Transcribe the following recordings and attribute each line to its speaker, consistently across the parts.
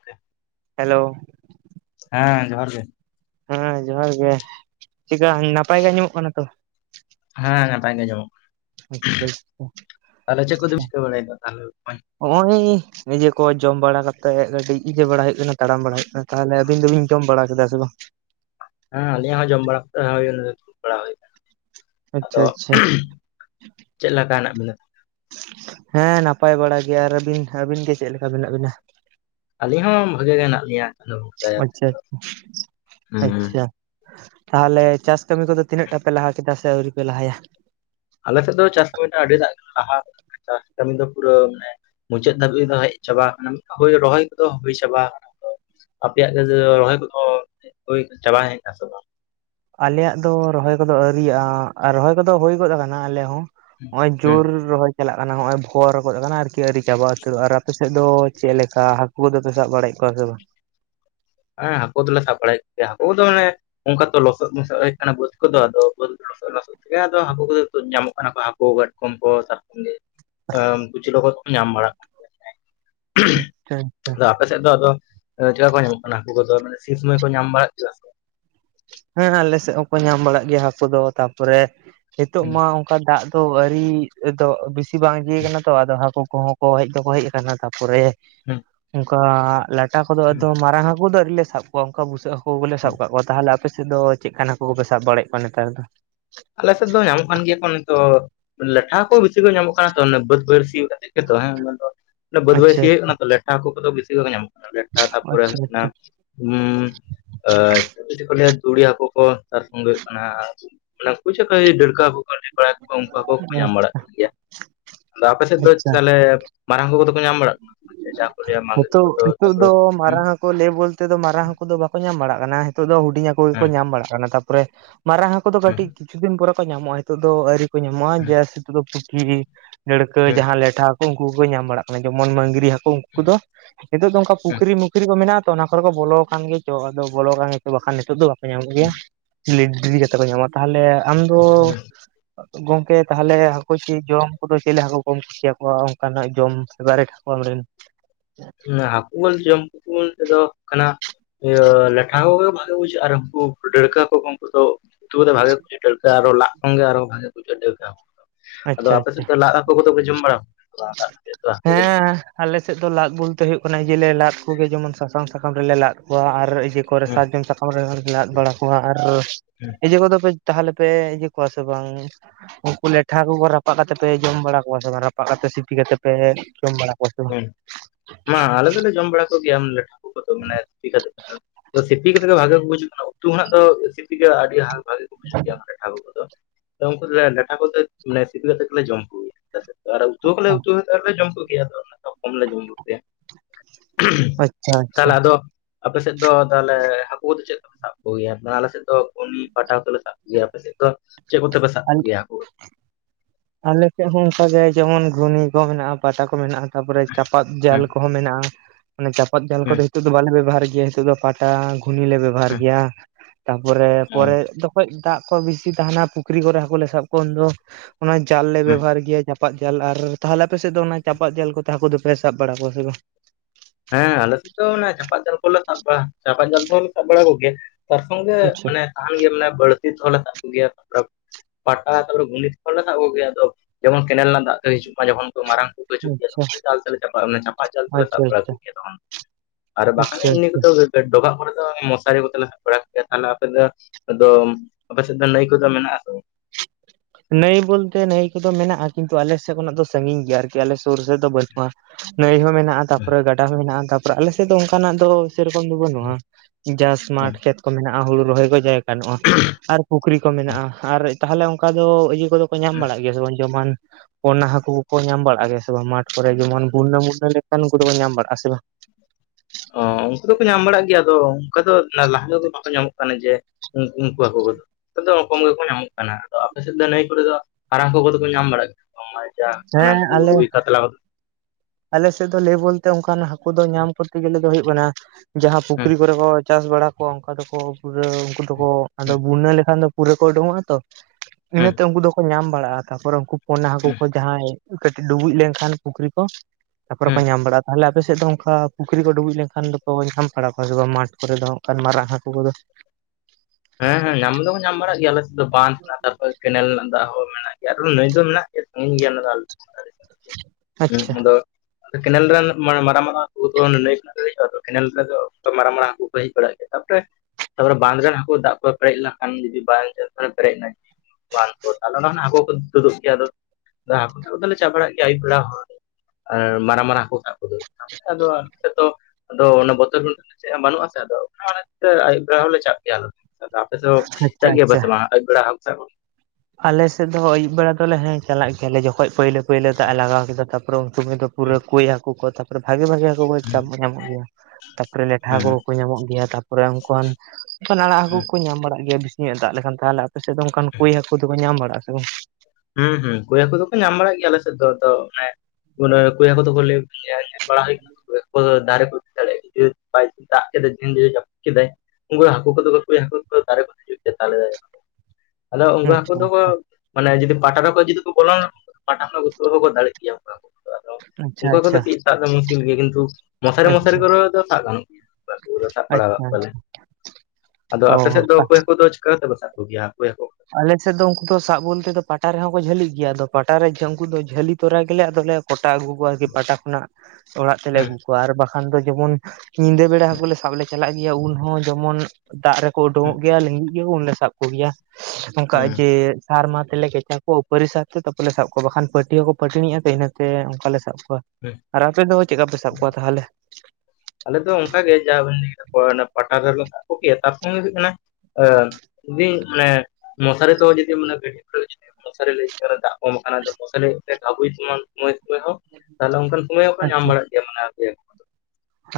Speaker 1: [unintelligible]
Speaker 2: Hello
Speaker 1: ᱦᱮᱸ ᱡᱚᱦᱟᱨ ᱜᱮ
Speaker 2: ᱦᱮᱸ ᱡᱚᱦᱟᱨ ᱜᱮ ᱪᱮᱠᱟ ᱱᱟᱯᱟᱭ ᱜᱮ ᱟᱸᱡᱚᱢᱚᱜ ᱠᱟᱱᱟ ᱛᱚ
Speaker 1: ᱦᱮᱸ ᱱᱟᱯᱟᱭ ᱜᱮ ᱟᱸᱡᱚᱢᱚᱜ
Speaker 2: ᱟᱪᱪᱷᱟ ᱟᱪᱪᱷᱟ
Speaker 1: ᱛᱟᱦᱚᱞᱮ ᱪᱮᱫ ᱠᱚᱫᱚ ᱵᱤᱱ ᱪᱤᱠᱟ. ᱵᱟᱲᱟᱭ ᱫᱟ ᱛᱟᱦᱚᱞᱮ ᱵᱚᱠᱚᱧ
Speaker 2: ᱱᱚᱜᱚᱭ ᱱᱤᱡᱮ ᱠᱚ ᱡᱚᱢ ᱵᱟᱲᱟ ᱠᱟᱛᱮᱜ ᱠᱟᱹᱴᱤᱡᱽ ᱤᱭᱟᱹ ᱵᱟᱲᱟ ᱦᱩᱭᱩᱜ ᱠᱟᱱᱟ ᱛᱟᱲᱟᱢ ᱵᱟᱲᱟ ᱦᱩᱭᱩᱜ ᱠᱟᱱᱟ ᱛᱟᱦᱚᱞᱮ ᱟᱵᱤᱱ ᱫᱚᱵᱤᱱ ᱡᱚᱢ ᱵᱟᱲᱟ ᱠᱮᱫᱟ ᱥᱮ ᱵᱟᱝ?
Speaker 1: ᱦᱮᱸ ᱟᱞᱤᱧᱟᱜ ᱦᱚᱸ ᱡᱚᱢ ᱵᱟᱲᱟ ᱦᱩᱭ ᱠᱟᱛᱮ ᱡᱟᱯᱤᱫ ᱵᱟᱲᱟ ᱦᱩᱭᱱᱟ
Speaker 2: ᱟᱪᱪᱷᱟ
Speaker 1: ᱟᱫᱚ
Speaker 2: ᱟᱪᱪᱷᱟ
Speaker 1: ᱪᱮᱫ ᱞᱮᱠᱟ ᱦᱮᱱᱟᱸᱜ ᱵᱤᱱᱟ?
Speaker 2: ᱦᱮᱸ ᱱᱟᱯᱟᱭ ᱵᱟᱲᱟ ᱜᱮᱭᱟ ᱟᱨ ᱟᱹᱵᱤᱱ ᱟᱹᱵᱤᱱ ᱜᱮ ᱪᱮᱫ ᱞᱮᱠᱟ ᱢᱮᱱᱟᱜ ᱵᱤᱱᱟ᱾
Speaker 1: ᱟᱞᱤᱧ ᱦᱚᱸ ᱵᱷᱟᱜᱮ ᱜᱮ ᱦᱮᱱᱟᱜ ᱞᱤᱧᱟ᱾ ᱪᱟᱸᱫᱳ ᱵᱚᱸᱜᱟ ᱫᱟᱭᱟ ᱛᱮ᱾
Speaker 2: ᱟᱪᱪᱷᱟ ᱟᱪᱪᱷᱟ
Speaker 1: ᱦᱩᱸ
Speaker 2: ᱟᱪᱪᱷᱟ ᱛᱟᱦᱚᱞᱮ ᱪᱟᱥ ᱠᱟᱹᱢᱤ ᱠᱚᱫᱚ ᱛᱤᱱᱟᱹᱜ ᱴᱟ ᱯᱮ ᱞᱟᱦᱟ ᱠᱮᱫᱟ ᱥᱮ ᱟᱹᱣᱨᱤ ᱯᱮ ᱞᱟᱦᱟᱭᱟ?
Speaker 1: ᱟᱞᱮᱥᱮᱫ ᱫᱚ ᱪᱟᱥ ᱠᱟᱹᱢᱤ ᱫᱚ ᱟᱹᱰᱤ ᱞᱟᱜ ᱜᱮᱞᱮ ᱞᱟᱦᱟ ᱠᱟᱫᱟ ᱪᱟᱥ ᱠᱟᱹᱢᱤ ᱫᱚ ᱯᱩᱨᱟᱹ ᱢᱟᱱᱮ ᱢᱩᱪᱟᱹᱫ ᱫᱷᱟᱹᱵᱤᱡ ᱫᱚ ᱦᱮᱡ ᱪᱟᱵᱟᱣ ᱠᱟᱱᱟ ᱨᱚᱦᱚᱭ ᱠᱚᱫᱚ ᱦᱩᱭ ᱪᱟᱵᱟᱣ ᱠᱟᱱᱟ᱾ ᱟᱯᱮᱭᱟᱜ ᱜᱮ ᱨᱚᱦᱚᱭ ᱠᱚᱫᱚ ᱦᱩᱭ ᱪᱟᱵᱟ ᱦᱮᱡ ᱱᱟᱥᱮ ᱵᱟᱝ?
Speaker 2: ᱟᱞᱮᱭᱟᱜ ᱫᱚ ᱨᱚᱦᱚᱭ ᱠᱚᱫᱚ ᱟᱹᱣᱨᱤᱭᱟᱜ-ᱟ ᱟᱨ ᱨᱚᱦᱚᱭ ᱠᱚᱫᱚ ᱦᱩᱭ ᱜᱚᱫ ᱠᱟᱱᱟ ᱟᱞᱮ ᱦᱚᱸ᱾ ᱱᱚᱜ-ᱚᱭ
Speaker 1: ᱦᱩᱸ
Speaker 2: ᱡᱳᱨ ᱨᱚᱦᱚᱭ ᱪᱟᱞᱟᱜ ᱠᱟᱱᱟ ᱦᱚᱜ-ᱚᱭ ᱵᱷᱚᱨ ᱜᱚᱫ ᱠᱟᱱᱟ ᱟᱨᱠᱤ ᱟᱹᱣᱨᱤ ᱪᱟᱵᱟ ᱩᱛᱟᱹᱨᱚᱜ-ᱟ ᱟᱨ ᱟᱯᱮ ᱥᱮᱫ ᱫᱚ ᱪᱮᱫ ᱞᱮᱠᱟ ᱦᱟᱠ ᱠᱩ ᱫᱚᱯᱮ ᱥᱟᱵ ᱵᱟᱲᱟᱭᱮᱫ ᱠᱚᱣᱟ ᱥᱮ ᱵᱟᱝ?
Speaker 1: ᱦᱮᱸ ᱦᱟᱹᱠᱳ ᱫᱚᱞᱮ ᱥᱟᱯᱵᱟᱲᱟᱭᱮᱛ ᱠᱚᱜᱮᱭᱟ ᱦᱟᱠᱳ ᱠᱚ ᱫᱚ ᱢᱟᱱᱮ ᱚᱱᱠᱟ ᱛᱚ ᱞᱚᱥᱚᱫ ᱢᱚᱥᱚᱫ ᱦᱳᱭᱳᱜ ᱠᱟᱱᱟ ᱵᱟᱹᱫᱽ ᱠᱚᱫᱚ ᱟᱫᱚ ᱵᱟᱹᱫᱽ ᱠᱚ ᱞᱚᱥᱚᱫ ᱞᱚᱥᱚᱫ ᱛᱚᱵᱮ ᱟᱫᱚ ᱦᱟᱹᱠᱩ ᱠᱚᱫᱚ ᱠᱚ ᱧᱟᱢᱚᱜ ᱠᱟᱱᱟ ᱠᱚ ᱦᱟᱹᱠᱳ ᱠᱟᱴᱠᱚᱢ ᱠᱚ ᱠᱟᱴᱠᱚᱢ ᱜᱮ᱾ ᱮᱸ ᱠᱩᱪᱞᱟᱹ ᱠᱚᱫᱚ ᱠᱚ ᱧᱟᱢ ᱵᱟᱲᱟᱜ ᱠᱟᱱ ᱜᱮᱭᱟ ᱛᱟᱸᱦᱮᱫ,
Speaker 2: ᱟᱪᱪᱷᱟ ᱟᱪᱪᱷᱟ
Speaker 1: ᱟᱫᱚ ᱟᱯᱮᱥ ᱥᱮᱜ ᱫᱚ ᱟᱫᱚ ᱟᱹ ᱪᱮᱠᱟ ᱠᱚ ᱧᱟᱢᱚᱜ ᱠᱟᱱᱟ ᱦᱟᱠᱩ ᱠᱚᱫᱚ ᱢᱟᱱᱮ ᱥᱤᱱ ᱥᱩᱢᱚᱭ ᱠᱚ ᱧᱟᱢ ᱵᱟᱲᱟᱜ ᱜᱮᱭᱟ ᱥᱮ
Speaker 2: ᱦᱮᱸ ᱟᱞᱮ ᱥᱮᱜ ᱦᱚᱸᱠᱚ ᱧᱟᱢ ᱵᱟᱲᱟᱜ ᱜᱮᱭᱟ ᱦᱟᱹᱠᱳ ᱫᱚ ᱛᱟᱯᱚᱨᱮ ᱱᱤᱛᱚᱜ
Speaker 1: ᱦᱩᱸ
Speaker 2: ᱢᱟ ᱚᱱᱠᱟ ᱫᱟᱜᱽ ᱫᱚ ᱟᱹᱨᱤ ᱫᱚ ᱵᱤᱥᱤ ᱵᱟᱝ ᱤᱭᱟᱹᱭ ᱠᱟᱱᱟ ᱛᱚ ᱟᱫᱚ ᱦᱟᱹᱠᱳ ᱠᱚᱦᱚᱸ ᱠᱚ ᱦᱮᱡ ᱫᱚᱠᱚ ᱦᱮᱡ ᱟᱠᱟᱱᱟ ᱛᱟᱯᱚᱨᱮ
Speaker 1: [inaudible]
Speaker 2: ᱠᱟ ᱞᱮᱴᱟ ᱠᱚᱫᱚ
Speaker 1: ᱦᱩᱸ
Speaker 2: ᱟᱫᱚ ᱢᱟᱨᱟᱝ ᱦᱟᱹᱠᱩ ᱫᱚ ᱟᱹᱣᱨᱤ ᱞᱮ ᱥᱟᱵ ᱠᱚᱣᱟ ᱚᱱᱠᱟ ᱵᱩᱥᱟᱹᱜ ᱦᱟᱹᱠᱩ ᱜᱮᱞᱮ ᱥᱟᱵᱽ
Speaker 1: ᱦᱩᱸ
Speaker 2: ᱠᱟᱜ ᱠᱚᱣᱟ ᱛᱟᱦᱚᱞᱮ ᱟᱯ ᱯᱮᱥᱮᱫ ᱫᱚ ᱪᱮᱜᱠᱟᱱ ᱦᱟᱹᱠᱩ ᱠᱚᱯᱮ ᱥᱟᱵᱽ ᱵᱟᱲᱟᱭᱮᱫ ᱠᱚᱣᱟ ᱱᱮᱛᱟᱨ ᱫᱚ?
Speaker 1: ᱟᱞᱮ ᱥᱮᱫ ᱫᱚ ᱧᱟᱢᱚᱜ ᱠᱟᱱ ᱜᱮᱭᱟ ᱠᱚ ᱱᱤᱛᱫᱚ ᱞᱮᱴᱷᱟ ᱦᱟᱠᱩ ᱵᱤᱥᱤ ᱠᱚ ᱧᱟᱢᱚᱜ ᱠᱟᱱᱟ ᱛᱚ ᱚᱱᱟ ᱵᱟᱹᱫᱽ ᱵᱟᱹᱭᱦᱟᱹᱬ ᱥᱤ ᱠᱟᱛᱮᱜ᱾ ᱛᱚ ᱦᱮᱸ ᱚᱱᱟ ᱵᱟᱹᱫᱽ ᱵᱟᱹᱭᱦᱟᱹᱬ
Speaker 2: ᱟᱪᱪᱷᱟ
Speaker 1: ᱥᱤ ᱦᱳᱭᱩᱜ ᱠᱟᱱᱟ ᱛᱚ ᱞᱮᱴᱷᱟ ᱦᱟᱠᱩ ᱠᱚᱫᱚ ᱵᱤᱥᱤ ᱜᱮ ᱠᱚ ᱧᱟᱢᱚᱜ ᱞᱮᱴᱟᱱ ᱛᱟ ᱯᱚᱨᱮ
Speaker 2: ᱟᱪᱪᱷᱟ
Speaker 1: ᱦᱤᱥ ᱠᱟᱱᱟ
Speaker 2: ᱟᱪᱪᱷᱟ
Speaker 1: ᱦᱮ ᱪᱮᱫ ᱠᱚᱪᱚ ᱠᱚ ᱞᱟᱹᱭᱟ ᱫᱩᱲᱤ ᱦᱟᱹᱠᱳ ᱠᱚ ᱛᱟᱨ ᱥᱚᱝᱜᱮ ᱦᱩᱭᱩᱜ ᱠᱟᱱᱟ ᱢᱟᱱᱟ ᱠᱩᱪᱮᱠᱟᱹᱭ ᱰᱟᱹᱬᱠᱟᱹ ᱦᱟᱹᱠᱩ ᱠᱚ ᱞᱟᱹᱭ ᱵᱟᱲᱟ ᱠᱚᱣᱟ ᱩᱱᱠᱩ ᱦᱟᱠᱩ ᱠᱚ ᱧᱟᱢ ᱵᱟᱲᱟᱜ ᱠᱟᱱ ᱜᱮᱭᱟ ᱟᱫᱚ ᱟᱯᱮ ᱥᱮᱫ ᱫᱚ
Speaker 2: ᱟᱪᱪᱷᱟ
Speaker 1: ᱪᱟᱦᱞᱮ ᱢᱟᱨᱟᱝ ᱦᱟᱹᱠᱩ ᱠᱚᱫᱚ ᱠᱚ ᱧᱟᱢ ᱵᱟᱲᱟᱜ ᱠᱟᱱᱟ ᱡᱟᱦᱟᱸ ᱠᱚ ᱞᱟᱹᱭᱟ ᱢᱟᱜᱽᱨᱤ ᱠᱚᱫᱚ ᱛᱟᱯᱚᱨᱮ ᱦᱩ
Speaker 2: ᱠᱚ ᱞᱟᱹᱭ ᱵᱳᱞᱛᱮ ᱫᱚ ᱢᱟᱨᱟᱝ ᱦᱟᱹᱠᱩ ᱫᱚ ᱵᱟᱠᱚ ᱧᱟᱢ ᱵᱟᱲᱟᱜ ᱠᱟᱱᱟ ᱦᱤᱛᱚᱜ ᱫᱚ ᱦᱩᱰᱤᱧ ᱦᱟᱠᱩ ᱜᱮᱠᱚ
Speaker 1: ᱦᱮᱸ
Speaker 2: ᱧᱟᱢ ᱵᱟᱲᱟᱜ ᱠᱟᱱᱟ ᱛᱟᱯᱚᱨᱮ ᱢᱟᱨᱟᱝ ᱦᱟᱹᱠᱩ ᱫᱚ
Speaker 1: ᱦᱮᱸ
Speaker 2: ᱠᱟᱹᱴᱤᱡ ᱠᱤᱪᱷᱩ ᱫᱤᱱ ᱯᱚᱨᱮ ᱠᱚ ᱧᱟᱢᱚᱜ-ᱟ ᱦᱤᱛᱚᱜ ᱫᱚ ᱟᱹᱣᱨᱤ ᱠᱚ ᱧᱟᱢᱚᱜ-ᱟ ᱡᱟᱥ ᱦᱤᱛᱚᱜ ᱫᱚ ᱯᱩᱴᱷᱤ ᱰᱟᱹᱲᱠᱟᱹ
Speaker 1: ᱦᱮᱸ
Speaker 2: ᱡᱟᱦᱟ ᱞᱮᱴᱷᱟ ᱦᱟᱹᱠᱩ ᱩᱱᱠᱩ ᱠᱚᱠᱚ ᱧᱟᱢ ᱵᱟᱲᱟᱜ ᱠᱟᱱᱟ ᱡᱮᱢᱚᱱ ᱢᱟᱹᱜᱽᱨᱤ ᱦᱟᱹᱠᱩ ᱩᱱᱠᱩ ᱠᱚᱫᱚ ᱦᱤᱛᱚᱜ ᱫᱚ ᱚᱱᱠᱟ
Speaker 1: ᱦᱮᱸ
Speaker 2: ᱯᱩᱠᱷᱨᱤ ᱢᱩᱠᱷᱨᱤ ᱠᱚ ᱢᱮᱱᱟᱜ ᱟ ᱛᱚ ᱚᱱᱟ ᱠᱚᱨᱮ ᱠᱚ ᱵᱚᱞᱚ ᱠᱟᱱ ᱜᱮ ᱪᱚ ᱟᱫᱚ ᱵᱚᱞᱚ ᱠᱟᱱ ᱜᱮ ᱪᱚ ᱵᱟᱠᱷᱟᱱ ᱱᱤᱛᱚᱜ ᱫᱚ ᱵᱟ ᱧᱟᱢᱚᱜ ᱜᱮᱭᱟ ᱞᱤᱴ ᱰᱤᱨᱤ ᱠᱟᱛᱮ ᱠᱚ ᱧᱟᱢᱟ ᱛᱟᱦᱞᱮ ᱟᱢ ᱫᱚ ᱜᱚᱝᱠᱮ ᱛᱟᱦᱞᱮ ᱦᱟᱹᱠᱩ ᱪᱮ ᱡᱚᱢ ᱠᱚᱫᱚ ᱪᱮᱞᱮ ᱦᱟᱹᱠᱩ ᱠᱚᱢ ᱠᱩᱥᱤᱭᱟᱠᱚᱣᱟ ᱚᱱᱠᱟᱱᱟᱜ ᱡᱚᱢ ᱯᱷᱵᱟᱨᱮᱴ ᱦᱟᱠᱩ ᱟᱢᱨᱤᱱ?
Speaker 1: [unintelligible] ᱤᱭᱟᱹ ᱞᱮᱴᱷᱟ ᱦᱟᱠᱩ ᱜᱮ ᱵᱷᱟᱜᱮ ᱵᱩᱡᱷᱟᱹᱜ ᱟᱨ ᱩᱱᱠᱩ ᱰᱟᱹᱲᱠᱟᱹ ᱦᱟᱠᱩ ᱠᱚ ᱩᱱᱠᱩ ᱫᱚ ᱩᱛᱩ ᱠᱟᱛᱮ ᱵᱷᱟᱜᱮ ᱵᱩᱡᱷᱟᱹᱜ-ᱟ ᱟᱨᱚ ᱞᱟᱜ ᱥᱚᱸᱜᱮ ᱟᱨᱚ ᱵᱷᱟᱜᱮ ᱵᱩᱡᱷᱟᱹᱜ-ᱟ ᱰᱟᱹᱲᱠᱟᱹ ᱦᱟᱠᱩ ᱟᱫᱚ
Speaker 2: ᱟᱪᱪᱷᱟ
Speaker 1: ᱟᱯᱮ
Speaker 2: ᱟᱪᱪᱷᱟ
Speaker 1: ᱥᱮᱫ ᱫᱚ ᱞᱟᱫ ᱦᱟᱹᱠᱩ ᱠᱚᱫᱚ ᱯᱮ ᱡᱚᱢ ᱵᱟᱲᱟ ᱦᱟᱹᱠᱩ ᱠᱚᱫᱚ?
Speaker 2: ᱦᱮᱸ ᱟᱞᱮ ᱥᱮᱫ ᱫᱚ ᱞᱟᱫ ᱵᱚᱞᱛᱮ ᱦᱩᱭᱩᱜ ᱠᱟᱱᱟ ᱡᱮᱞᱮ ᱞᱟᱫ ᱠᱚᱜᱮ ᱡᱮᱢᱚᱱ ᱥᱟᱥᱟᱝ ᱥᱟᱠᱟᱢ ᱨᱮᱞᱮ ᱞᱟᱫ ᱠᱚᱣᱟ ᱟᱨ ᱤᱭᱮ ᱠᱚᱨᱮ
Speaker 1: ᱦᱮᱸ
Speaker 2: ᱥᱟᱨᱡᱚᱢ ᱥᱟᱠᱟᱢ ᱨᱮ ᱞᱟᱫ ᱵᱟᱲᱟ ᱠᱚᱣᱟ ᱟᱨ
Speaker 1: ᱦᱮᱸ
Speaker 2: ᱤᱡᱮ ᱠᱚᱫᱚ ᱯᱮ ᱛᱟᱦᱚᱞᱮ ᱯᱮ ᱤᱭᱟᱹ ᱠᱚᱣᱟ ᱥᱮ ᱵᱟᱝ ᱩᱱᱠᱩ ᱞᱮ ᱴᱷᱟ ᱦᱟᱹᱠᱩ ᱠᱚ ᱨᱟᱯᱟᱜ ᱠᱟᱛᱮᱜ ᱯᱮ ᱡᱚᱢ ᱵᱟᱲᱟ ᱠᱚᱣᱟ ᱥᱮ ᱵᱟᱝ ᱨᱟᱯᱟᱜ ᱠᱟᱛᱮ ᱥᱤᱯᱤ ᱠᱟᱛᱮ ᱯᱮ ᱡᱚᱢ ᱵᱟᱲᱟ ᱠᱚᱣᱟ ᱥᱮ ᱵᱟᱝ
Speaker 1: ᱦᱩᱸ, ᱢᱟ ᱟᱞᱮ ᱫᱚᱞᱮ ᱡᱚᱢ ᱵᱟᱲᱟ ᱠᱚᱜᱮᱭᱟ ᱦᱟᱹᱠᱩ ᱠᱚᱫᱚ ᱢᱟᱱᱮ ᱥᱤᱯᱤ ᱠᱟᱛᱮᱜ ᱥᱤᱯᱤ ᱠᱟᱛᱮ ᱜᱮ ᱵᱷᱟᱜᱮ ᱠᱚ ᱵᱩᱡᱩᱜ ᱠᱟᱱᱟ, ᱩᱛᱩ ᱠᱷᱚᱱᱟᱜ ᱫᱚ ᱥᱤᱯᱤ ᱜᱮ ᱟᱹᱰᱤ ᱵᱷᱟᱜᱤ ᱠᱚ ᱵᱩᱡᱷᱟᱹᱜ ᱜᱮᱭᱟ ᱚᱱᱟ ᱞᱮᱴᱷᱟᱹ ᱦᱟᱹᱠᱩ ᱠᱚᱫᱚ ᱩᱱᱠᱩ ᱞᱮᱴᱷᱟ ᱠᱚᱫᱚ ᱢᱟᱱᱮ ᱥᱤᱯᱤ ᱠᱟᱛᱮ ᱜᱮᱞᱮ ᱡᱚᱢ ᱠᱚ ᱜᱮᱭᱟ᱾ᱪᱮᱫᱟᱜ ᱥᱮ ᱟᱨ ᱩᱛᱩ ᱠᱚᱞᱮ ᱩᱛᱩ ᱠᱟᱛᱮᱞᱮ ᱡᱚᱢ ᱠᱚ ᱜᱮᱭᱟ ᱛᱚ ᱠᱚᱢᱞᱮ ᱡᱚᱢ
Speaker 2: ᱟᱪᱪᱷᱟ ᱟᱪᱪᱷᱟ
Speaker 1: ᱠᱚᱜᱮᱭᱟ᱾ᱛᱟᱦᱞᱮ ᱟᱫᱚ ᱟᱯᱮ ᱥᱮᱫ ᱫᱚ ᱛᱟᱦᱚᱞᱮ ᱦᱟᱹᱠᱩ ᱠᱚ ᱫᱚ ᱪᱮᱫ ᱥᱟᱵ ᱠᱚ ᱜᱮᱭᱟ, ᱟᱞᱮ ᱥᱮᱫ ᱫᱚ ᱜᱷᱩᱱᱤ ᱯᱟᱴᱟᱣ ᱠᱟᱛᱮ ᱞᱮ ᱥᱟᱵ ᱠᱚ ᱜᱮᱭᱟᱞᱮ, ᱟᱯᱮ ᱥᱮᱫ ᱫᱚ ᱪᱮᱫ ᱠᱚᱛᱮ ᱯᱮ ᱥᱟᱵ
Speaker 2: ᱟᱞ
Speaker 1: ᱜᱮᱭᱟ ᱦᱟᱹᱠᱩ?
Speaker 2: ᱟᱞᱮ ᱥᱮᱫ ᱦᱚᱸ ᱚᱱᱠᱟ ᱜᱮ ᱡᱮᱢᱚᱱ ᱜᱷᱩᱱᱤ ᱠᱚ ᱢᱮᱱᱟᱜᱼᱟ ᱯᱟᱴᱟ ᱠᱚ ᱢᱮᱱᱟᱜ ᱾ ᱛᱟᱯᱚᱨᱮ ᱪᱟᱯᱟᱫ ᱡᱟᱞ
Speaker 1: ᱦᱮᱸ
Speaker 2: ᱠᱚᱦᱚᱸ ᱢᱮᱱᱟᱜᱼᱟ ᱾ ᱟᱱᱮ ᱪᱟᱯᱟᱫ ᱡᱟᱞ
Speaker 1: ᱦᱮᱸ
Speaker 2: ᱠᱚᱫᱚ ᱱᱤᱛᱚᱜ ᱫᱚ ᱵᱟᱞᱮ ᱵᱮᱵᱚᱦᱟᱨ ᱜᱮᱭᱟ ᱾ ᱱᱤᱛᱚᱜ ᱫᱚ ᱯᱟᱴᱟ ᱜᱷᱩᱱᱤ ᱞᱮ ᱵᱮᱵᱚᱦᱟᱨ
Speaker 1: ᱦᱮᱸ
Speaker 2: ᱜᱮᱭᱟ ᱾ ᱛᱟᱯᱚᱨᱮ ᱯᱚᱨᱮ
Speaker 1: ᱦᱮᱸ
Speaker 2: ᱫᱟᱜ ᱠᱚ ᱵᱮᱥᱤ ᱛᱟᱦᱮᱱᱟ ᱯᱩᱠᱷᱨᱤ ᱠᱚᱨᱮ ᱦᱟᱹᱠᱩ ᱞᱮ ᱥᱟᱵ ᱠᱚᱣᱟ, ᱩᱱ ᱫᱚ ᱚᱱᱟ ᱡᱟᱞ ᱞᱮ ᱵᱮᱵᱟᱨ ᱜᱮᱭᱟ᱾ ᱪᱟᱯᱟ ᱡᱟᱞ ᱾ ᱟᱨ ᱛᱟᱦᱚᱞᱮ ᱟᱯᱮ ᱥᱮᱫ ᱫᱚ ᱚᱱᱟ ᱪᱟᱯᱟᱫ ᱡᱟᱞ ᱠᱚᱛᱮ ᱦᱟᱹᱠᱩ ᱫᱚ ᱯᱮ ᱥᱟᱵ ᱵᱟᱲᱟ ᱠᱚᱣᱟ ᱥᱮ ᱵᱟᱝ?
Speaker 1: ᱦᱮᱸ, ᱟᱞᱮ ᱥᱮᱫ ᱫᱚ ᱮ ᱪᱟᱯᱟᱫ ᱡᱟᱞ ᱠᱚᱞᱮ ᱥᱟᱵ ᱵᱟᱲᱟ ᱪᱟᱯᱟᱫ ᱡᱟᱞ ᱛᱮᱦᱚᱞᱮ ᱥᱟᱵ ᱵᱟᱲᱟ ᱠᱚ ᱜᱮᱭᱟ ᱾ [unintelligible] ᱜᱮ
Speaker 2: ᱟᱪᱪᱷᱟ
Speaker 1: ᱢᱟᱱᱮ ᱛᱟᱦᱮᱱ ᱜᱮ ᱵᱟᱹᱲᱛᱤ ᱛᱮᱦᱚᱸ ᱞᱮ ᱥᱟᱵ ᱠᱚ ᱜᱮᱭᱟ ᱾ ᱯᱟᱴᱟ ᱛᱟᱯᱚᱨᱮ ᱜᱷᱩᱱᱤ ᱛᱮᱦᱚᱞᱮ ᱥᱟᱵ ᱠᱚ ᱜᱮᱭᱟ ᱟᱫᱚ ᱡᱮᱢᱚᱱ ᱠᱮᱱᱮᱞ ᱨᱮᱱᱟᱜ ᱫᱟᱜ ᱛᱮ ᱦᱤᱡᱩᱜᱼᱟ ᱡᱚᱠᱷᱚᱱ ᱩᱱᱠᱩ ᱢᱟᱨᱟᱝ ᱦᱟᱹᱠᱩ
Speaker 2: ᱟᱪᱪᱷᱟ
Speaker 1: [unintelligible] ᱪᱟᱯᱟᱫ ᱡᱟᱞ ᱠᱚᱛᱮ ᱥᱟᱵ
Speaker 2: ᱟᱪᱪᱷᱟ
Speaker 1: ᱵᱟᱲᱟ ᱠᱚᱜᱮᱼᱼ ᱟᱨ ᱵᱟᱠᱷᱟᱱ
Speaker 2: ᱟᱪᱪᱷᱟ
Speaker 1: ᱮᱢᱱᱤ
Speaker 2: ᱟᱪᱪᱷᱟ
Speaker 1: ᱛᱮᱫᱚ ᱰᱚᱵᱷᱟᱜ ᱠᱚᱨᱮ ᱫᱚ ᱢᱚᱥᱟᱨᱤ ᱠᱚᱛᱮ ᱞᱮ ᱥᱟᱵ ᱵᱟᱲᱟ ᱠᱚ ᱜᱮᱭᱟ ᱾ ᱛᱟᱦᱚᱞᱮ ᱟᱯᱮ ᱫᱚ ᱟᱫᱚ ᱟᱯᱮ ᱥᱮᱫ ᱱᱟᱹᱭ ᱠᱚᱫᱚ ᱢᱮᱱᱟᱜ-ᱟ ᱥᱮ ᱵᱟᱝ?
Speaker 2: ᱱᱟᱹᱭ ᱵᱚᱞᱛᱮ ᱱᱟᱹᱭ ᱠᱚᱫᱚ ᱢᱮᱱᱟᱜᱼᱟ ᱾ ᱠᱤᱱᱛᱩ ᱟᱞᱮ ᱥᱮᱫ ᱠᱷᱚᱱᱟᱜ ᱫᱚ ᱥᱟᱺᱜᱤᱧ ᱜᱮᱭᱟ ᱟᱨᱠᱤ, ᱟᱞᱮ ᱥᱩᱨ ᱥᱮᱫ ᱫᱚ ᱵᱟᱹᱱᱩᱜᱼᱟ ᱾ ᱱᱟᱹᱭ ᱦᱚᱸ ᱢᱮᱱᱟᱜᱼᱟ, ᱛᱟᱯᱚᱨᱮ ᱜᱟᱰᱟ ᱦᱚᱸ ᱢᱮᱱᱟᱜᱼᱟ, ᱛᱟᱯᱚᱨᱮ ᱟᱞᱮ ᱥᱮᱫ ᱫᱚ ᱚᱱᱠᱟᱱᱟᱜ ᱫᱚ ᱥᱮᱨᱚᱠᱚᱢ ᱫᱚ ᱵᱟᱹᱱᱩᱜᱼᱟ ᱾ ᱪᱟᱥ ᱢᱟᱴᱷ ᱠᱷᱮᱛ ᱠᱚ ᱢᱮᱱᱟᱜᱼᱟ, ᱦᱩᱲᱩ ᱨᱚᱦᱚᱭ ᱠᱚ ᱡᱟᱭᱜᱟ ᱵᱟᱱᱩᱜᱼᱟ ᱟᱨ ᱯᱩᱠᱷᱨᱤ ᱠᱚ ᱢᱮᱱᱟᱜᱼᱟ ᱟᱨ ᱛᱟᱦᱚᱞᱮ ᱚᱱᱠᱟ ᱫᱚ ᱦᱟᱹᱠᱩ ᱠᱚ ᱫᱚᱠᱚ ᱧᱟᱢ ᱵᱟᱲᱟᱜ ᱜᱮᱭᱟ ᱥᱮ ᱵᱟᱝ ᱡᱮᱢᱚᱱ ᱯᱚᱱᱟ ᱦᱟᱹᱠᱩ ᱠᱚᱠᱚ ᱧᱟᱢ ᱵᱟᱲᱟᱜ ᱜᱮᱭᱟ ᱥᱮ ᱵᱟᱝ ᱢᱟᱴᱷ ᱠᱚᱨᱮ ᱡᱮᱢᱚᱱ ᱵᱩᱱᱱᱟ ᱢᱩᱱᱱᱟᱹ ᱞᱮᱠᱟᱱ ᱠᱚᱫᱚ ᱧᱟᱢ ᱵᱟᱲᱟᱜ ᱟᱥᱮ ᱵᱟᱝ?
Speaker 1: ᱚ ᱩᱱᱠᱩ ᱫᱚᱠᱚ ᱧᱟᱢ ᱵᱟᱲᱟᱜ ᱜᱮᱭᱟ ᱾ ᱟᱫᱚ ᱚᱱᱠᱟ ᱫᱚ ᱞᱟᱦᱟ ᱫᱚ ᱵᱟᱠᱚ ᱧᱟᱢᱚᱜ ᱠᱟᱱᱟ, ᱡᱮ ᱩᱱᱠᱩ ᱦᱟᱹᱠᱩ ᱠᱚᱫᱚ ᱱᱤᱛᱚᱜ ᱫᱚ ᱠᱚᱢ ᱜᱮᱠᱚ ᱧᱟᱢᱚᱜ ᱠᱟᱱᱟ ᱾ ᱟᱫᱚ ᱟᱯᱮ ᱥᱮᱫ ᱫᱚ ᱱᱟᱹᱭ ᱠᱚᱨᱮ ᱫᱚ ᱦᱟᱲᱟ ᱦᱟᱹᱠᱩ ᱠᱚᱫᱚ ᱠᱚ ᱧᱟᱢ ᱵᱟᱲᱟᱜ ᱜᱮᱭᱟ ᱠᱚ? ᱡᱟ ᱠᱟᱱᱟ
Speaker 2: ᱦᱮᱸ ᱟᱞᱮ
Speaker 1: ᱨᱩᱭ ᱠᱟᱛᱞᱟ ᱠᱚᱫᱚ
Speaker 2: ᱟᱞᱮ ᱥᱮᱫ ᱫᱚ ᱞᱟᱹᱭ ᱵᱚᱞᱛᱮ ᱚᱱᱠᱟᱱ ᱦᱟᱹᱠᱩ ᱫᱚ ᱧᱟᱢ ᱠᱚᱨᱛᱮ ᱜᱮᱞᱮ ᱫᱚ ᱦᱩᱭᱩᱜ ᱠᱟᱱᱟ ᱡᱟᱦᱟᱸ
Speaker 1: ᱦᱮᱸ
Speaker 2: ᱯᱩᱠᱷᱨᱤ ᱠᱚᱨᱮ ᱠᱚ ᱪᱟᱥ ᱵᱟᱲᱟ ᱠᱚᱣᱟ, ᱚᱱᱠᱟ ᱫᱚᱠᱚ ᱯᱩᱨᱟᱹ ᱩᱱᱠᱩ ᱫᱚᱠᱚ ᱟᱫᱚ ᱵᱩᱱᱱᱟᱹ ᱞᱮᱠᱷᱟᱱ ᱫᱚ ᱯᱩᱨᱟᱹ ᱠᱚ ᱩᱰᱩᱝᱚᱜᱼᱟ ᱛᱚ
Speaker 1: ᱦᱮᱸ
Speaker 2: ᱤᱱᱟᱹᱛᱮ ᱩᱱᱠᱩ ᱫᱚᱠᱚ ᱧᱟᱢ ᱵᱟᱲᱟᱜᱼᱟ ᱛᱟᱯᱚᱨ ᱩᱱᱠᱩ ᱯᱚᱱᱟ ᱦᱟᱹᱠᱩ
Speaker 1: ᱦᱮᱸ
Speaker 2: ᱡᱟᱦᱟᱸᱭ ᱠᱟᱹᱴᱤᱡ ᱰᱩᱵᱩᱡ ᱞᱮᱱᱠᱷᱟᱱ ᱯᱩᱠᱷᱨᱤ ᱠᱚ ᱛᱟᱨᱯᱚᱨᱮ ᱠᱚ
Speaker 1: ᱦᱮᱸ ᱦᱮᱸ
Speaker 2: ᱧᱟᱢ ᱵᱟᱲᱟ ᱾ ᱛᱟᱦᱚᱞᱮ ᱟᱯᱮ ᱥᱮᱫ ᱫᱚ ᱚᱱᱠᱟ ᱯᱩᱠᱷᱨᱤ ᱠᱚ ᱰᱩᱵᱩᱡ ᱞᱮᱱᱠᱷᱟᱱ ᱫᱚᱠᱚ ᱧᱟᱢ ᱵᱟᱲᱟ ᱠᱚᱣᱟ ᱥᱮ ᱵᱟᱝ ᱢᱟᱴᱷ ᱠᱚᱨᱮ ᱫᱚ ᱚᱱᱠᱟᱱ ᱢᱟᱨᱟᱜ ᱦᱟᱹᱠᱩ ᱠᱚᱫᱚ?
Speaker 1: ᱦᱮᱸ ᱦᱮᱸ, ᱧᱟᱢ ᱫᱚ ᱧᱟᱢ ᱵᱟᱲᱟᱜ ᱜᱮᱭᱟ ᱾ ᱟᱞᱮ ᱥᱮᱫ ᱫᱚ ᱵᱟᱸᱫᱷ ᱛᱟᱨᱯᱚᱨᱮ ᱠᱮᱱᱮᱞ ᱨᱮᱱᱟᱜ ᱫᱟᱜ ᱦᱚᱸ ᱢᱮᱱᱟᱜ ᱜᱮᱭᱟ ᱟᱨ ᱱᱟᱹᱭ ᱫᱚ ᱢᱮᱱᱟᱜ
Speaker 2: ᱟᱪᱪᱷᱟ
Speaker 1: [inaudible] ᱠᱮᱱᱮᱞ ᱨᱮᱱ ᱢᱟᱨᱟᱝ ᱢᱟᱨᱟᱝ ᱦᱟᱹᱠᱩ ᱫᱚ ᱱᱟᱹᱭ ᱠᱷᱚᱱᱟᱜ ᱠᱚ ᱦᱤᱡᱩᱜᱼᱟ ᱛᱚ, ᱠᱮᱱᱮᱞ ᱨᱮᱫᱚ ᱢᱟᱨᱟᱝ ᱢᱟᱨᱟᱝ ᱦᱟᱹᱠᱩ ᱠᱚ ᱦᱮᱡ ᱵᱟᱲᱟᱜ ᱜᱮᱭᱟ ᱾ ᱛᱟᱯᱚᱨᱮ ᱛᱟᱯᱚᱨᱮ ᱵᱟᱸᱫᱽ ᱨᱮᱱ ᱦᱟᱹᱠᱩ ᱫᱟᱜ ᱠᱚ ᱯᱮᱨᱮᱡ ᱞᱮᱱᱠᱷᱟᱱ ᱡᱩᱫᱤ ᱵᱟᱸᱫᱽ ᱯᱮᱨᱮᱡ ᱮᱱᱟᱭ ᱵᱟᱸᱫᱽ ᱠᱚ ᱛᱟᱦᱚᱞᱮ ᱚᱱᱟ ᱠᱷᱚᱱᱟᱜ ᱦᱟᱹᱠᱩ ᱠᱚ ᱛᱩᱫᱩᱜ ᱜᱮᱭᱟ, ᱟᱫᱚ ᱦᱟᱹᱠᱩ ᱫᱚᱞᱮ ᱪᱟ ᱵᱟᱲᱟᱜ ᱜᱮᱭᱟ ᱟᱹᱭᱩᱵ ᱵᱮᱲᱟ ᱦᱚ ᱟᱨ ᱢᱟᱨᱟᱝ ᱢᱟᱨᱟᱝ ᱦᱟᱹᱠᱩ ᱥᱟᱵ ᱠᱚᱫᱚ ᱟᱫᱚ ᱡᱚᱛᱚ ᱟᱫᱚ ᱚᱱᱟ ᱵᱚᱛᱚᱨ [unintelligible] ᱫᱚ ᱪᱮᱫ ᱦᱚᱸ ᱵᱟᱹᱱᱩᱜ ᱟᱥᱮ ᱟ ᱚᱱᱟ ᱛᱮ ᱟᱹᱭᱩᱵ ᱵᱮᱲᱟ ᱦᱚᱸᱞᱮ ᱪᱟ ᱜᱮᱭ ᱟᱞᱮ ᱫᱚ ᱟᱯᱮ ᱥᱮᱫ
Speaker 2: ᱟᱪᱪᱷᱟ
Speaker 1: ᱪᱟᱞᱟᱜ ᱜᱮᱭᱟ ᱯᱮ
Speaker 2: ᱟᱪᱪᱷᱟ
Speaker 1: ᱟᱹᱭᱩᱵ ᱵᱮᱲᱟ ᱦᱟᱹᱠᱩ ᱥᱟᱵ?
Speaker 2: ᱟᱞᱮ ᱥᱮᱫ ᱫᱚ ᱟᱹᱭᱩᱵ ᱵᱮᱲᱟ ᱫᱚᱞᱮ ᱦᱮᱸ ᱪᱟᱞᱟᱜ ᱜᱮᱭᱟ ᱞᱮ ᱡᱚᱠᱷᱚᱡ ᱯᱳᱭᱞᱳ ᱯᱳᱭᱞᱳ ᱫᱟᱜ ᱮ ᱞᱟᱜᱟᱣ ᱠᱮᱫᱟ ᱛᱟ ᱩᱱ ᱥᱚᱢᱚᱭ ᱫᱚ ᱯᱩᱨᱟᱹ ᱠᱩᱭ ᱦᱟᱹᱠᱩ ᱠᱚ ᱛᱟᱯᱚᱨᱮ ᱵᱷᱟᱜᱮ ᱵᱷᱟᱜᱮ ᱦᱟᱹᱠᱩ [unintelligible] ᱧᱟᱢᱚᱜ ᱜᱮᱭᱟ ᱛᱟᱯᱚᱨᱮ ᱞᱮᱴᱷᱟ ᱠᱚ ᱠᱚ ᱧᱟᱢᱚᱜ ᱜᱮᱭᱟ ᱛᱟ ᱯᱚᱨᱮ ᱚᱱᱠᱟᱱ ᱟᱲᱟᱜ ᱦᱟᱹᱠᱩ ᱠᱚ ᱧᱟᱢ ᱵᱟᱲᱟᱜ ᱜᱮᱭᱟ ᱵᱮᱥᱤ ᱫᱟᱜ ᱞᱮᱠᱷᱟᱱ ᱛᱟᱦᱚᱞᱮ ᱟᱯᱮ ᱥᱮᱫ ᱫᱚ ᱚᱱᱠᱟᱱ ᱠᱩᱭ ᱦᱟᱹᱠᱩ ᱩᱱᱠᱩ ᱫᱚ ᱠᱚ ᱧᱟᱢ ᱵᱟᱲᱟᱜᱼᱟ ᱥᱮ ᱵᱟᱝ?
Speaker 1: ᱦᱩᱸ ᱦᱩᱸ ᱠᱩᱭ ᱦᱟᱹᱠᱩ ᱫᱚ ᱠᱚ ᱧᱟᱢ ᱵᱟᱲᱟᱜ ᱜᱮᱭᱟ ᱟᱞᱮ ᱥᱮᱫ ᱫᱚ ᱟᱫᱚ ᱢᱟᱱᱮ ᱠᱚᱭ ᱦᱟᱹᱠᱩ ᱫᱚ ᱠᱚ ᱞᱟᱹᱭ [unintelligible] ᱫᱟᱨᱮ ᱠᱚ ᱤᱫᱤ ᱫᱟᱲᱮᱭᱟᱜ ᱜᱮᱭᱟ ᱫᱟᱜ ᱠᱮᱫᱟᱭ ᱧᱤᱫᱟᱹ ᱡᱟᱹᱯᱩᱫ ᱠᱮᱫᱟᱭ ᱩᱱᱠᱩ ᱦᱟᱹᱠᱩ ᱠᱚ ᱫᱚ ᱦᱟᱹᱠᱩ [unintelligible] ᱫᱟᱨᱮ [unintelligible] ᱟᱫᱚ ᱩᱱᱠᱩ ᱦᱟᱹᱠᱩ
Speaker 2: ᱟᱪᱪᱷᱟ
Speaker 1: ᱫᱚ ᱠᱚ ᱢᱟᱱᱮ ᱡᱩᱫᱤ ᱯᱟᱴᱟ ᱨᱮᱠᱚ ᱡᱩᱫᱤ ᱠᱚ ᱵᱚᱞᱚᱱᱟ ᱯᱟᱴᱟ ᱠᱷᱚᱱ ᱛᱳᱫ ᱦᱚᱸ ᱠᱚ ᱫᱟᱲᱮᱜ ᱜᱮᱭᱟ ᱚᱱᱠᱟ ᱫᱚ ᱩᱱᱠᱩ ᱠᱚ ᱫᱚ
Speaker 2: ᱟᱪᱪᱷᱟ
Speaker 1: ᱠᱤ ᱫᱟᱜ ᱫᱚ ᱢᱩᱥᱠᱤᱞ ᱜᱮᱭᱟ ᱠᱤᱱᱛᱩ ᱢᱚᱥᱟᱨᱤ ᱢᱚᱥᱟᱨᱤ
Speaker 2: ᱟᱪᱪᱷᱟ ᱟᱪᱪᱷᱟ
Speaker 1: ᱠᱚᱨᱮ ᱫᱚ ᱥᱟᱵ ᱜᱟᱱᱚᱜ ᱜᱮᱭᱟ ᱠᱚ ᱫᱚ ᱥᱟᱵ ᱵᱟᱲᱟ ᱠᱟᱜ ᱠᱚᱣᱟ ᱞᱮ
Speaker 2: ᱟᱪᱪᱷᱟ
Speaker 1: ᱟᱫᱚ
Speaker 2: ᱚ
Speaker 1: ᱟᱯᱮ ᱥᱮᱫ ᱫᱚ ᱠᱳᱭ ᱦᱟᱹᱠᱩ ᱫᱚ ᱪᱤᱠᱟᱹ ᱛᱮ ᱠᱚ ᱥᱟᱵ ᱠᱚ ᱜᱮᱭᱟ ᱠᱳᱭ ᱦᱟᱹᱠᱩ
Speaker 2: ᱟᱞᱮ ᱥᱮᱫ ᱫᱚ ᱩᱱᱠᱩ ᱫᱚ ᱥᱟᱵ ᱵᱚᱞᱛᱮ ᱫᱚ ᱯᱟᱴᱟ ᱨᱮᱦᱚᱸ ᱠᱚ ᱡᱷᱟᱹᱞᱤᱜ ᱜᱮᱭᱟ ᱟᱫᱚ ᱯᱟᱴᱟ ᱨᱮ ᱩᱱᱠᱩ ᱫᱚ ᱡᱷᱟᱹᱞᱤ ᱛᱚᱨᱟ ᱜᱮᱞᱮ ᱟᱫᱚ ᱞᱮ ᱠᱚᱴᱟ ᱟᱹᱜᱩ ᱠᱚᱣᱟ ᱟᱨ ᱠᱤ ᱯᱟᱴᱟ ᱠᱷᱚᱱᱟᱜ ᱚᱲᱟᱜ ᱛᱮ ᱞᱮ
Speaker 1: ᱦᱮᱸ
Speaker 2: ᱟᱹᱜᱩ ᱠᱚᱣᱟ ᱟᱨ ᱵᱟᱠᱷᱟᱱ ᱫᱚ ᱡᱮᱢᱚᱱ ᱧᱤᱫᱟᱹ ᱵᱮᱲᱟ ᱦᱟᱹᱠᱩ ᱞᱮ ᱥᱟᱵ ᱞᱮ ᱪᱟᱞᱟᱜ ᱜᱮᱭᱟ ᱩᱱ ᱦᱚᱸ ᱡᱮᱢᱚᱱ ᱫᱟᱜ ᱨᱮᱠᱚ
Speaker 1: ᱦᱮᱸ
Speaker 2: ᱩᱰᱩᱝᱚᱜ ᱜᱮᱭᱟ ᱞᱤᱸᱜᱤᱜ ᱜᱮᱭᱟ ᱠᱚ ᱩᱱ ᱞᱮ ᱥᱟᱵ ᱠᱚ ᱜᱮᱭᱟ᱾ ᱚᱱᱠᱟ
Speaker 1: ᱦᱮᱸ
Speaker 2: ᱡᱮ ᱥᱟᱨ ᱢᱟ ᱛᱮ ᱞᱮ ᱠᱮᱪᱟ ᱠᱚᱣᱟ ᱩᱯᱟᱹᱨᱤ ᱥᱟᱨ ᱛᱮ ᱛᱟᱯᱚᱨᱮ ᱥᱟᱵ ᱠᱚᱣᱟ ᱵᱟᱠᱷᱟᱱ ᱯᱟᱹᱴᱤ ᱦᱚᱸ ᱠᱚ ᱯᱟᱹᱴᱟᱹᱱᱤᱜᱼᱟ ᱤᱱᱟᱹ ᱛᱮ ᱚᱱᱠᱟ ᱞᱮ ᱥᱟᱵ ᱠᱚᱣᱟ᱾
Speaker 1: ᱦᱮᱸ
Speaker 2: ᱟᱨ ᱟᱯᱮ ᱫᱚ ᱪᱮᱠᱟ ᱯᱮ ᱥᱟᱵ ᱠᱚᱣᱟ ᱛᱟᱦᱟᱞᱮ?
Speaker 1: ᱟᱞᱮ ᱫᱚ ᱚᱱᱠᱟ ᱜᱮ ᱡᱟᱦᱟᱸ ᱵᱤᱱ ᱞᱟᱹᱭ [unintelligible] ᱯᱟᱴᱟ ᱨᱮ ᱞᱮ ᱥᱟᱵ ᱠᱚ ᱠᱮᱭᱟ ᱛᱟᱨᱥᱚᱝ ᱤᱫᱤᱜ ᱠᱟᱱᱟᱭ ᱟᱹ ᱡᱩᱫᱤ ᱢᱟᱱᱮ ᱢᱚᱥᱟᱨᱤ ᱫᱚ ᱡᱩᱫᱤ [unintelligible] ᱢᱟᱱᱮ ᱢᱚᱥᱟᱨᱤ ᱞᱮ ᱫᱟᱜ ᱠᱚ ᱮᱢ ᱟᱠᱟᱱᱟ ᱢᱚᱥᱟᱨᱤ ᱟᱹᱜᱩᱭ [unintelligible] ᱛᱟᱦᱟᱞᱮ ᱚᱱᱠᱟᱱ ᱥᱚᱢᱚᱭ ᱦᱚᱸ ᱠᱚ ᱧᱟᱢ
Speaker 2: ᱟᱪᱪᱷᱟ
Speaker 1: ᱵᱟᱲᱟᱜ ᱜᱮᱭᱟ ᱢᱟᱱᱮ ᱟᱨᱠᱤ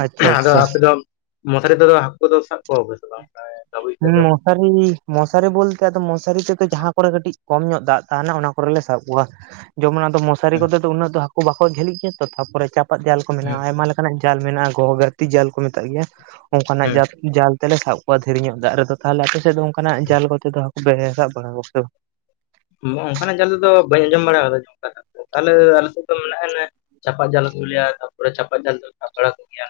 Speaker 2: ᱟᱪᱪᱷᱟ
Speaker 1: ᱟᱫᱚ
Speaker 2: ᱟᱪᱪᱷᱟ
Speaker 1: ᱟᱯᱮ ᱫᱚ ᱢᱚᱥᱟᱨᱤ ᱛᱮ ᱫᱚ ᱦᱟᱹᱠᱩ ᱫᱚ ᱥᱟᱵ ᱠᱚᱣᱟ ᱯᱮ ᱥᱮ ᱵᱟᱝ ᱜᱮ?
Speaker 2: ᱦᱮᱸ ᱢᱚᱥᱟᱨᱤ ᱢᱚᱥᱟᱨᱤ ᱵᱚᱞᱛᱮ ᱟᱫᱚ ᱢᱚᱥᱟᱨᱤ ᱛᱮ ᱫᱚ ᱡᱟᱦᱟᱸ ᱠᱚᱨᱮ ᱠᱟᱹᱴᱤᱡ ᱠᱚᱢ ᱧᱚᱜ ᱫᱟᱜ ᱛᱟᱦᱮᱱᱟ ᱚᱱᱟ ᱠᱚᱨᱮ ᱞᱮ ᱥᱟᱵ ᱠᱚᱣᱟ ᱡᱮᱢᱚᱱ ᱟᱫᱚ ᱢᱚᱥᱟᱨᱤ ᱠᱚᱛᱮ ᱫᱚ ᱩᱱᱟᱹᱜ ᱫᱚ ᱦᱟᱹᱠᱩ ᱵᱟᱠᱚ ᱡᱷᱟᱹᱞᱤᱜ ᱜᱮᱭᱟ ᱛᱚ ᱛᱟᱯᱚᱨᱮ ᱪᱟᱯᱟᱫ ᱡᱟᱞ ᱠᱚ ᱢᱮᱱᱟᱜᱼᱟ ᱟᱭᱢᱟ ᱞᱮᱠᱟ ᱱᱟᱜ ᱡᱟᱞ ᱢᱮᱱᱟᱜᱼᱟ ᱜᱚᱦᱚ ᱜᱟᱛᱤ ᱡᱟᱞ ᱠᱚ ᱢᱮᱛᱟᱜ ᱜᱮᱭᱟ ᱚᱱᱠᱟ ᱱᱟᱜ
Speaker 1: ᱦᱩᱸ
Speaker 2: ᱡᱟᱞ ᱡᱟᱞ ᱛᱮ ᱞᱮ ᱥᱟᱵ ᱠᱚᱣᱟ ᱫᱷᱤᱨᱤ ᱧᱚᱜ ᱫᱟᱜ ᱨᱮ ᱫᱚ ᱛᱟᱦᱟᱞᱮ ᱟᱯᱮ ᱥᱮᱫ ᱫᱚ ᱚᱱᱠᱟ ᱱᱟᱜ ᱡᱟᱞ ᱠᱚᱛᱮ ᱫᱚ ᱦᱟᱹᱠᱩ ᱥᱟᱵ ᱵᱟᱲᱟ ᱠᱚᱜᱮ ᱛᱚ?
Speaker 1: ᱚᱱᱠᱟ ᱱᱟᱜ ᱡᱟᱞ ᱛᱮ ᱫᱚ ᱵᱟᱹᱧ ᱟᱸᱡᱚᱢ ᱵᱟᱲᱟ ᱟᱠᱟᱫᱟ ᱡᱚᱢ ᱫᱚ ᱛᱟᱦᱞᱮ ᱟᱞᱮ ᱥᱮᱫ ᱫᱚ ᱢᱮᱱᱟᱜᱼᱟ ᱮᱱᱮ ᱪᱷᱟᱯᱟ ᱡᱟᱞ ᱠᱚ ᱞᱟᱹᱭᱟ ᱛᱟᱨᱯᱚᱨ ᱪᱷᱟᱯᱟ ᱡᱟᱞ ᱫᱚ ᱥᱟᱵ ᱵᱟᱲᱟ ᱠᱚ ᱜᱮᱭᱟ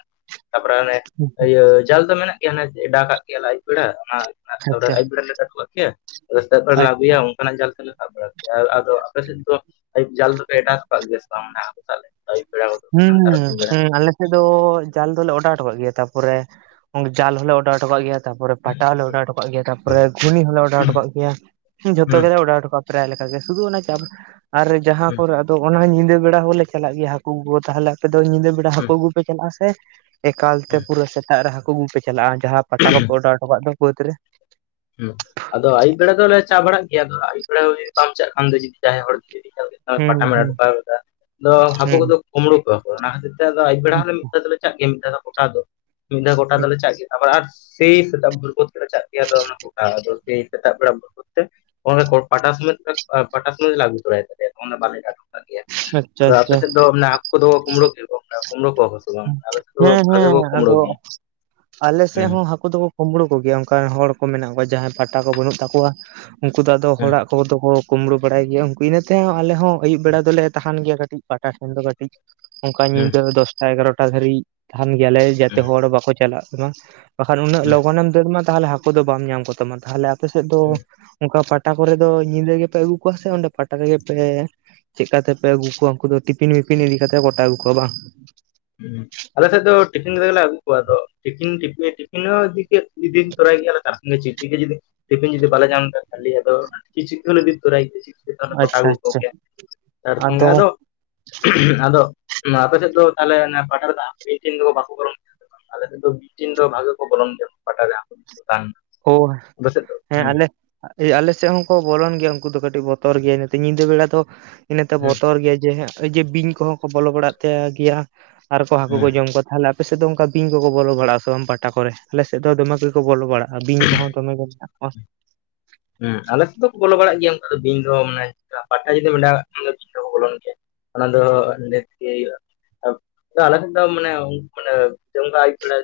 Speaker 1: ᱛᱟᱯᱚᱨᱮ ᱚᱱᱮ
Speaker 2: ᱵᱟᱝ
Speaker 1: ᱤᱭᱟᱹ ᱡᱟᱞ ᱫᱚ ᱢᱮᱱᱟᱜ ᱜᱮᱭᱟ ᱰᱟᱜᱟᱜ ᱜᱮᱭᱟ ᱟᱹᱭᱩᱵ ᱵᱮᱲᱟ ᱚᱱᱟ ᱛᱮ
Speaker 2: ᱟᱪᱪᱷᱟ
Speaker 1: ᱟᱹᱭᱩᱵ ᱵᱮᱲᱟ ᱞᱮ ᱠᱟᱹᱴᱩᱜ ᱟᱜ ᱪᱮ ᱨᱟᱹᱥᱠᱟᱹ ᱠᱚ ᱞᱮ
Speaker 2: ᱟᱪᱪᱷᱟ
Speaker 1: ᱟᱹᱜᱩᱭᱟ ᱚᱱᱠᱟ ᱱᱟᱜ ᱡᱟᱞ ᱥᱟᱲᱟ ᱟᱫᱚ ᱟᱯᱮ ᱥᱮᱫ ᱛᱚ ᱟᱹᱭᱩᱵ ᱡᱟᱞ ᱫᱚ ᱯᱮ ᱮᱴᱟᱜ ᱥᱮᱫ ᱟᱠᱟᱫ ᱜᱮᱭᱟ ᱥᱮ ᱵᱟᱝ ᱱᱟᱦᱟᱜ ᱦᱟᱹᱠᱩ ᱥᱟᱵ? ᱟᱹᱭᱩᱵ ᱵᱮᱲᱟ
Speaker 2: ᱦᱩᱸ
Speaker 1: ᱵᱟᱠᱷᱟᱱ ᱛᱟᱨᱟᱥᱤᱧ ᱵᱮᱲᱟ?
Speaker 2: ᱦᱩᱸ ᱟᱞᱮ ᱟᱞᱮ ᱫᱚ ᱡᱟᱞ ᱫᱚᱞᱮ ᱚᱰᱟᱣ ᱦᱚᱴᱚ ᱠᱟᱜ ᱜᱮᱭᱟ ᱛᱟᱯᱚᱨᱮ ᱚᱸᱰᱮ ᱡᱟᱞ ᱦᱚᱞᱮ ᱚᱰᱟᱣ ᱦᱚᱴᱚ ᱠᱟᱜ ᱜᱮᱭᱟ᱾ ᱛᱟᱨᱯᱚᱨᱮ ᱯᱟᱴᱟ ᱦᱚᱞᱮ ᱚᱰᱟᱣ ᱦᱚᱴᱚ ᱠᱟᱜ ᱜᱮᱭᱟ
Speaker 1: ᱦᱩᱸ
Speaker 2: ᱛᱟᱨᱯᱚᱨᱮ ᱜᱷᱩᱱᱤ ᱦᱚᱞᱮ ᱚᱰᱟᱣ ᱦᱚᱴᱚ ᱠᱟᱜ ᱜᱮᱭᱟ᱾ ᱡᱚᱛᱚ
Speaker 1: ᱦᱩᱸ
Speaker 2: ᱜᱮ ᱞᱮ ᱚᱰᱟᱣ ᱦᱚᱴᱚ ᱠᱟᱜᱼᱟ ᱯᱨᱟᱭ ᱞᱮᱠᱟ ᱜᱮ ᱥᱩᱫᱩ ᱚᱱᱟ ᱪᱟᱯ ᱟᱨ ᱡᱟᱦᱟᱸ
Speaker 1: ᱦᱩᱸ
Speaker 2: ᱠᱚᱨᱮ ᱟᱫᱚ ᱚᱱᱟ ᱧᱤᱫᱟᱹ ᱵᱮᱲᱟ ᱦᱚᱞᱮ ᱪᱟᱞᱟᱜ ᱜᱮᱭᱟ ᱦᱟᱹᱠᱩ ᱟᱹᱜᱩ ᱛᱟᱦᱚᱞᱮ ᱟᱯᱮ ᱫᱚ ᱧᱤᱫᱟᱹ ᱵᱮᱲᱟ
Speaker 1: ᱦᱩᱸ
Speaker 2: ᱦᱟᱹᱠᱩ ᱟᱹᱜᱩ ᱯᱮ ᱪᱟᱞᱟᱜᱼᱟ ᱥᱮ ᱮᱠᱟᱞ ᱛᱮ ᱯᱩᱨᱟᱹ ᱥᱮᱛᱟᱜ ᱨᱮ ᱦᱟᱹᱠᱩ ᱟᱹᱜᱩ ᱯᱮ ᱪᱟᱞᱟᱜᱼᱟ ᱡᱟᱦᱟᱸ ᱯᱟᱴᱟ ᱠᱚᱯᱮ ᱚᱰᱟᱣ ᱦᱚᱴᱚ ᱠᱟᱜ ᱫᱚ ᱵᱟᱹᱫᱽ ᱨᱮ?
Speaker 1: ᱦᱩᱸ ᱟᱫᱚ ᱟᱹᱭᱩᱵ ᱵᱮᱲᱟ ᱫᱚᱞᱮ ᱪᱟ ᱵᱟᱲᱟᱜ ᱜᱮᱭᱟ ᱟᱫᱚ ᱟᱹᱭᱩᱵ ᱵᱮᱲᱟ ᱦᱚᱸ ᱡᱩᱫᱤ ᱵᱟᱢ ᱪᱟᱜ ᱠᱷᱟᱱ ᱫᱚ ᱡᱩᱫᱤ ᱡᱟᱦᱟᱸᱭ ᱦᱚᱲ ᱜᱮ᱾
Speaker 2: ᱦᱩᱸ
Speaker 1: ᱯᱟᱴᱟ ᱢᱮᱲᱟ
Speaker 2: ᱦᱩᱸ
Speaker 1: ᱰᱷᱠᱟ ᱠᱟᱫᱟ ᱟᱫᱚ ᱦᱟᱹᱠᱩ ᱠᱚᱫᱚ
Speaker 2: ᱦᱩᱸ
Speaker 1: ᱠᱩᱸᱵᱽᱲᱩ ᱠᱚᱣᱟ ᱚᱱᱟ ᱠᱷᱟᱹᱛᱤᱨ ᱛᱮ ᱱᱮᱛ ᱫᱚ ᱟᱹᱭᱩᱵ ᱵᱮᱲᱟ ᱦᱚᱸ ᱞᱮ ᱢᱤᱫ ᱛᱮ ᱫᱚ ᱞᱮ ᱪᱟᱜ ᱜᱮᱭᱟ ᱢᱤᱫ ᱛᱮ ᱫᱚ ᱠᱚᱴᱟ ᱫᱚ᱾ ᱢᱤᱫ ᱫᱷᱟᱣ ᱜᱚᱴᱟ ᱫᱚᱞᱮ ᱪᱟᱜ ᱜᱮᱭᱟ ᱟᱨ ᱥᱮᱭ ᱥᱮᱛᱟᱜ [unintelligible] ᱛᱮ ᱞᱮ ᱪᱟᱜ ᱜᱮᱭᱟ ᱟᱫᱚ ᱟᱫᱚ ᱥᱮᱭ ᱥᱮᱛᱟᱜ ᱵᱮᱲᱟ [unintelligible] ᱠᱚᱛᱮ ᱯᱟᱴᱟ [unintelligible] ᱯᱟᱴᱟ [unintelligible] ᱟᱹᱜᱩ ᱛᱟᱨᱟᱭᱟ ᱛᱚᱵᱮ ᱚᱱ-ᱱᱟ ᱵᱟᱞᱮ ᱜᱟᱱ ᱟᱠᱟᱫ ᱜᱮᱭᱟ
Speaker 2: ᱟᱪᱪᱷᱟ
Speaker 1: ᱟᱫᱚ ᱟᱯᱮ
Speaker 2: ᱟᱪᱪᱷᱟ
Speaker 1: ᱥᱮᱫ ᱫᱚ ᱟᱠᱩ ᱫᱚ ᱠᱩᱸᱵᱽᱲᱩ ᱠᱤ ᱠᱚ ᱠᱩᱸᱵᱽᱲᱩ ᱠᱚᱣᱟ ᱠᱚ᱾ ᱥᱮ ᱵᱟᱝ ᱟᱞᱮ ᱥᱮᱫ ᱫᱚ
Speaker 2: ᱦᱮᱸ
Speaker 1: ᱵᱷᱟᱜᱮ
Speaker 2: ᱦᱮᱸ
Speaker 1: ᱠᱚ ᱠᱩᱢᱲᱩ
Speaker 2: ᱟᱫᱚ
Speaker 1: ᱜᱮᱭᱟ
Speaker 2: ᱟᱞᱮ ᱥᱮᱫ
Speaker 1: ᱦᱩᱸ
Speaker 2: ᱦᱚᱸ ᱦᱟᱹᱠᱩ ᱫᱚ ᱠᱚ ᱠᱩᱢᱵᱽᱲᱩ ᱠᱚ ᱜᱮᱭᱟ ᱚᱱᱠᱟ ᱦᱚᱲ ᱠᱚ ᱢᱮᱱᱟᱜ ᱠᱚᱣᱟ ᱡᱟᱦᱟᱸᱭ ᱯᱟᱴᱟ ᱠᱚ ᱵᱟᱹᱱᱩᱜ ᱛᱟᱠᱚᱣᱟ ᱩᱱᱠᱩ ᱫᱚ ᱟᱫᱚ
Speaker 1: ᱦᱩᱸ
Speaker 2: ᱦᱚᱲᱟᱜ [unintelligible] ᱫᱚᱠᱚ ᱠᱩᱢᱲᱩ ᱵᱟᱲᱟᱭ ᱜᱮᱭᱟ [unintelligible] ᱤᱱᱟᱹᱛᱮ ᱦᱟ ᱟᱞᱮ ᱦᱚᱸ ᱟᱹᱭᱩᱵ ᱵᱮᱲᱟ ᱫᱚᱞᱮ ᱛᱟᱦᱟᱱ ᱜᱮᱭᱟ ᱠᱟᱹᱴᱤᱡ [unintelligible] ᱮᱴᱟ ᱴᱷᱮᱱ ᱫᱚ ᱠᱟᱹᱴᱤᱡ ᱚᱱᱠᱟ
Speaker 1: ᱦᱩᱸ
Speaker 2: ᱧᱤᱫᱟᱹ ᱫᱚᱥᱴᱟ ᱮᱜᱟᱨᱚᱴᱟ ᱫᱷᱟᱹᱨᱤᱡ ᱛᱟᱦᱮᱱ ᱜᱮᱭᱟᱞᱮ ᱡᱟᱛᱮ
Speaker 1: ᱦᱩᱸ
Speaker 2: ᱦᱚᱲ ᱵᱟᱠᱚ ᱪᱟᱞᱟᱜ ᱢᱟ, ᱵᱟᱠᱷᱟᱱ ᱩᱱᱟᱹᱜ
Speaker 1: ᱦᱩᱸ
Speaker 2: ᱞᱚᱜᱚᱱᱮᱢ ᱫᱟᱹᱲ [unintelligible] ᱛᱟᱦᱚᱞᱮ ᱦᱟᱹᱠᱩ ᱫᱚ ᱵᱟᱢ ᱧᱟᱢ ᱠᱚᱛᱟᱢᱟ ᱛᱟᱦᱞᱮ ᱟᱯᱮ ᱥᱮᱫ ᱫᱚ ᱚᱱᱠᱟ ᱯᱟᱴᱟ ᱠᱚᱨᱮ ᱫᱚ ᱧᱤᱫᱟᱹ ᱜᱮᱯᱮ ᱟᱹᱜᱩ ᱠᱚᱣᱟ ᱥᱮ ᱚᱸᱰᱮ ᱯᱟᱴᱟ ᱨᱮᱜᱮ ᱯᱮ ᱪᱮᱫᱠᱟ ᱛᱮᱯᱮ ᱟᱹᱜᱩ ᱠᱚᱣᱟ ᱩᱱᱠᱩ ᱫᱚ ᱴᱤᱯᱤᱱ ᱢᱤᱯᱤᱱ ᱤᱫᱤ ᱠᱟᱛᱮ ᱠᱚ ᱜᱚᱴᱟ ᱟᱹᱜᱩᱣᱟ ᱵᱟᱝ?
Speaker 1: ᱦᱩᱸ ᱟᱞᱮ ᱥᱮᱫ ᱫᱚ ᱴᱤᱯᱷᱤᱱ ᱠᱟᱛᱮ ᱜᱮᱞᱮ ᱟᱹᱜᱩ ᱠᱚᱣᱟ ᱟᱫᱚ ᱴᱤᱯᱤᱱ [unintelligible] ᱴᱤᱯᱷᱤᱱ ᱦᱚᱸ ᱤᱫᱤ ᱠᱮᱫ ᱢᱤᱫ ᱫᱤᱱ ᱛᱚᱨᱟᱭ ᱜᱮᱭᱟᱞᱮ ᱛᱟᱨ ᱥᱚᱝᱜᱮ ᱪᱤᱠᱪᱤᱠᱤ ᱡᱩᱫᱤ ᱴᱤᱯᱷᱤᱱ ᱡᱩᱫᱤ ᱵᱟᱞᱮ [unintelligible] ᱟᱫᱚ [unintelligible] ᱠᱚᱴᱟ
Speaker 2: ᱟᱪᱪᱷᱟ
Speaker 1: ᱟᱜᱩ
Speaker 2: ᱟᱪᱪᱷᱟ
Speaker 1: ᱠᱚᱜᱮᱭᱟ ᱛᱟᱨ
Speaker 2: ᱟᱫᱚ
Speaker 1: ᱥᱚᱸᱝᱷᱮ ᱫᱚ ᱟᱫᱚ ᱟᱯᱮᱥᱮᱫ ᱫᱚ ᱛᱟᱦᱞᱮ ᱯᱟᱴᱟ ᱨᱮ [unintelligible] ᱟᱞᱮ ᱛᱮᱫᱚ ᱢᱤᱫᱴᱤᱱ ᱫᱚ ᱵᱷᱟᱜᱮ ᱠᱚ ᱵᱚᱞᱚᱱ ᱜᱮᱭᱟ ᱯᱟᱴᱟ [unintelligible] ᱵᱟᱝ
Speaker 2: ᱳ ᱦᱮᱸ ᱟᱞᱮ ᱟᱞᱮ ᱥᱮᱫ ᱦᱚᱸᱠᱚ ᱵᱚᱞᱚᱱ ᱜᱮᱭᱟ ᱩᱱᱠᱩ ᱫᱚ ᱠᱟᱹᱴᱤᱡ ᱵᱚᱛᱚᱨ ᱜᱮᱭᱟ ᱧᱤᱫᱟᱹ ᱵᱮᱲᱟ ᱫᱚ ᱤᱱᱟᱹᱛᱮ
Speaker 1: ᱦᱩᱸ
Speaker 2: ᱵᱚᱛᱚᱨ ᱜᱮᱭᱟ ᱡᱮ ᱡᱮ ᱵᱤᱧ ᱠᱚᱦᱚᱸ ᱠᱚ ᱵᱚᱞᱚ ᱵᱟᱲᱟᱜ ᱛᱟᱭ ᱜᱮᱭᱟ ᱟᱨ ᱠᱚ ᱦᱟᱹᱠᱩ
Speaker 1: ᱦᱩᱸ
Speaker 2: ᱠᱚ ᱡᱚᱢ ᱠᱚ [unintelligible] ᱟᱯᱮᱥᱮᱫ ᱫᱚ ᱚᱱᱠᱟ ᱵᱤᱧ ᱠᱚᱠᱚ ᱵᱚᱞᱚ ᱵᱟᱲᱟᱜ ᱥᱮ ᱵᱟᱝ ᱯᱟᱴᱟ ᱠᱚᱨᱮ? ᱟᱞᱮᱥᱮᱫ ᱫᱚᱢᱮ ᱜᱮᱠᱚ ᱵᱚᱞᱚ ᱵᱟᱲᱟᱜᱼᱟ᱾ ᱟ ᱵᱤᱱ ᱠᱚᱦᱚᱸ ᱫᱚᱢᱮ ᱜᱮ ᱢᱮᱱᱟᱜ ᱠᱚᱣᱟ᱾
Speaker 1: ᱦᱮᱸ ᱟᱞᱮ ᱥᱮᱫ ᱫᱚᱠᱚ ᱵᱚᱞᱚ ᱵᱟᱲᱟᱜ ᱜᱮᱭᱟ ᱚᱱᱠᱟ ᱫᱚ ᱵᱤᱧ ᱫᱚ ᱢᱟᱱᱮ ᱯᱟᱴᱟ ᱡᱩᱫᱤᱢ ᱮᱰᱟᱣ ᱠᱟᱜ [unintelligible] ᱵᱚᱞᱚᱱ ᱜᱤᱭᱟ, ᱚᱱᱟ ᱫᱚ [unintelligible] ᱟᱞᱮ ᱥᱮᱫ ᱫᱚ ᱢᱟᱱᱮ ᱢᱟᱱᱮ [unintelligible] ᱟᱭᱩᱵ ᱵᱮᱲᱟ